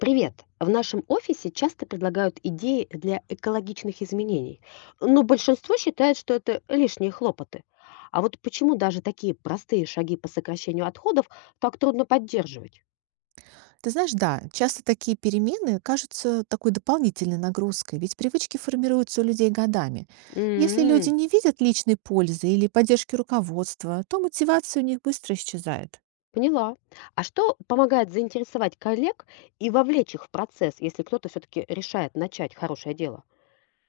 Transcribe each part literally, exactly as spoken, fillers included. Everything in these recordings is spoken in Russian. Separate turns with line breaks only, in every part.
Привет! В нашем офисе часто предлагают идеи для экологичных изменений, но большинство считает, что это лишние хлопоты. А вот почему даже такие простые шаги по сокращению отходов так трудно поддерживать?
Ты знаешь, да, часто такие перемены кажутся такой дополнительной нагрузкой, ведь привычки формируются у людей годами. Если люди
М,
не видят личной пользы или поддержки руководства, то мотивация у них быстро исчезает.
поняла. А что помогает заинтересовать коллег и вовлечь их в процесс, если кто-то все-таки решает начать хорошее дело?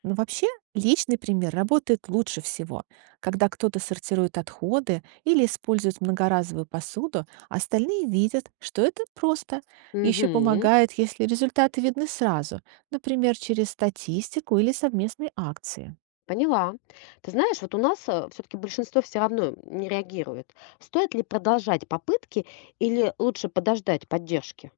Но вообще, личный пример работает лучше всего. Когда кто-то сортирует отходы или использует многоразовую посуду, остальные видят, что это просто. Еще
Угу.
помогает, если результаты видны сразу, например, через статистику или совместные акции.
Поняла. Ты знаешь, вот у нас все-таки большинство все равно не реагирует. Стоит ли продолжать попытки или лучше подождать поддержки?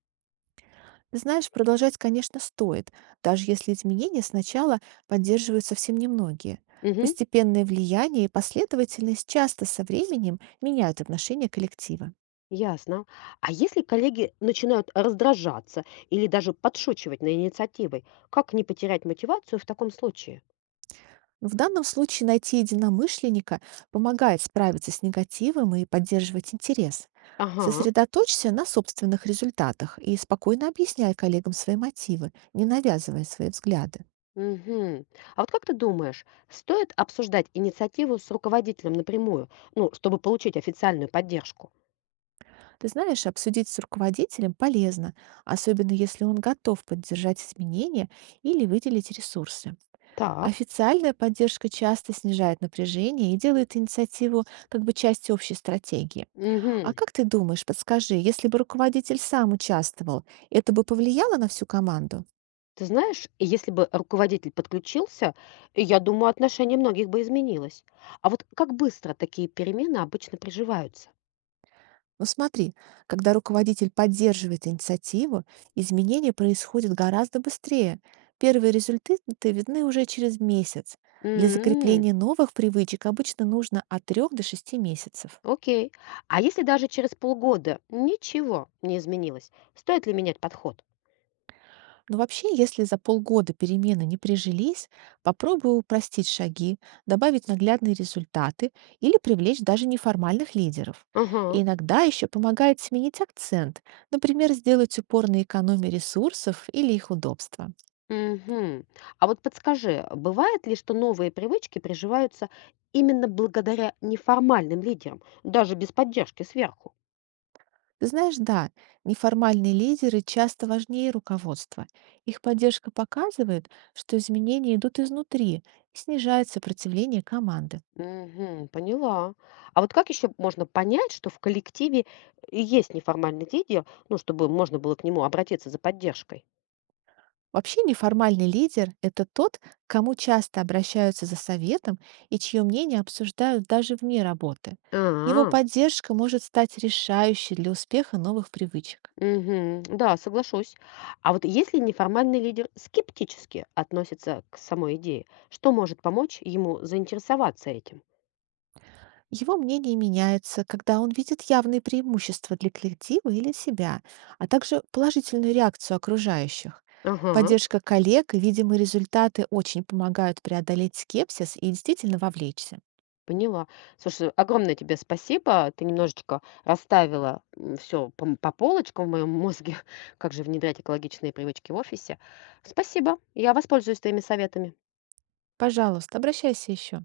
Знаешь, продолжать, конечно, стоит, даже если изменения сначала поддерживают совсем немногие.
Мгм.
Постепенное влияние и последовательность часто со временем меняют отношение коллектива.
Ясно. А если коллеги начинают раздражаться или даже подшучивать на инициативой, как не потерять мотивацию в таком случае?
В данном случае найти единомышленника помогает справиться с негативом и поддерживать интерес.
Ага.
Сосредоточься на собственных результатах и спокойно объясняй коллегам свои мотивы, не навязывая свои взгляды.
Мгм. А вот как ты думаешь, стоит обсуждать инициативу с руководителем напрямую, ну, чтобы получить официальную поддержку?
Ты знаешь, обсудить с руководителем полезно, особенно если он готов поддержать изменения или выделить ресурсы.
Так.
Официальная поддержка часто снижает напряжение и делает инициативу как бы частью общей стратегии. А
Угу.
как ты думаешь, подскажи, если бы руководитель сам участвовал, это бы повлияло на всю команду?
Ты знаешь, и если бы руководитель подключился, я думаю, отношение многих бы изменилось. А вот как быстро такие перемены обычно приживаются?
Но смотри, когда руководитель поддерживает инициативу, изменения происходят гораздо быстрее. Первые результаты видны уже через месяц. Для
М,
закрепления новых привычек обычно нужно от трёх до шести месяцев.
окей. А если даже через полгода ничего не изменилось, стоит ли менять подход?
Но вообще, если за полгода перемены не прижились, попробуй упростить шаги, добавить наглядные результаты или привлечь даже неформальных лидеров. И
Ага.
иногда еще помогает сменить акцент, например, сделать упор на экономию ресурсов или их удобства.
Мгм. А вот подскажи, бывает ли, что новые привычки приживаются именно благодаря неформальным лидерам, даже без поддержки сверху?
Ты знаешь, да, неформальные лидеры часто важнее руководства. Их поддержка показывает, что изменения идут изнутри и снижает сопротивление команды.
Мгм. Поняла. А вот как еще можно понять, что в коллективе и есть неформальный лидер, ну, чтобы можно было к нему обратиться за поддержкой?
Вообще, неформальный лидер– это тот, к кому часто обращаются за советом и чье мнение обсуждают даже вне работы. Его
А,
поддержка может стать решающей для успеха новых привычек.
мгм. Да, соглашусь. А вот если неформальный лидер скептически относится к самой идее, что может помочь ему заинтересоваться этим?
Его мнение меняется, когда он видит явные преимущества для коллектива или себя, а также положительную реакцию окружающих.
Ага.
Поддержка коллег и видимые результаты очень помогают преодолеть скепсис и действительно вовлечься.
Поняла. Слушай, огромное тебе спасибо. Ты немножечко расставила все по, м- по полочкам в моем мозге, как же внедрять экологичные привычки в офисе. Спасибо. Я воспользуюсь твоими советами.
Пожалуйста, обращайся еще.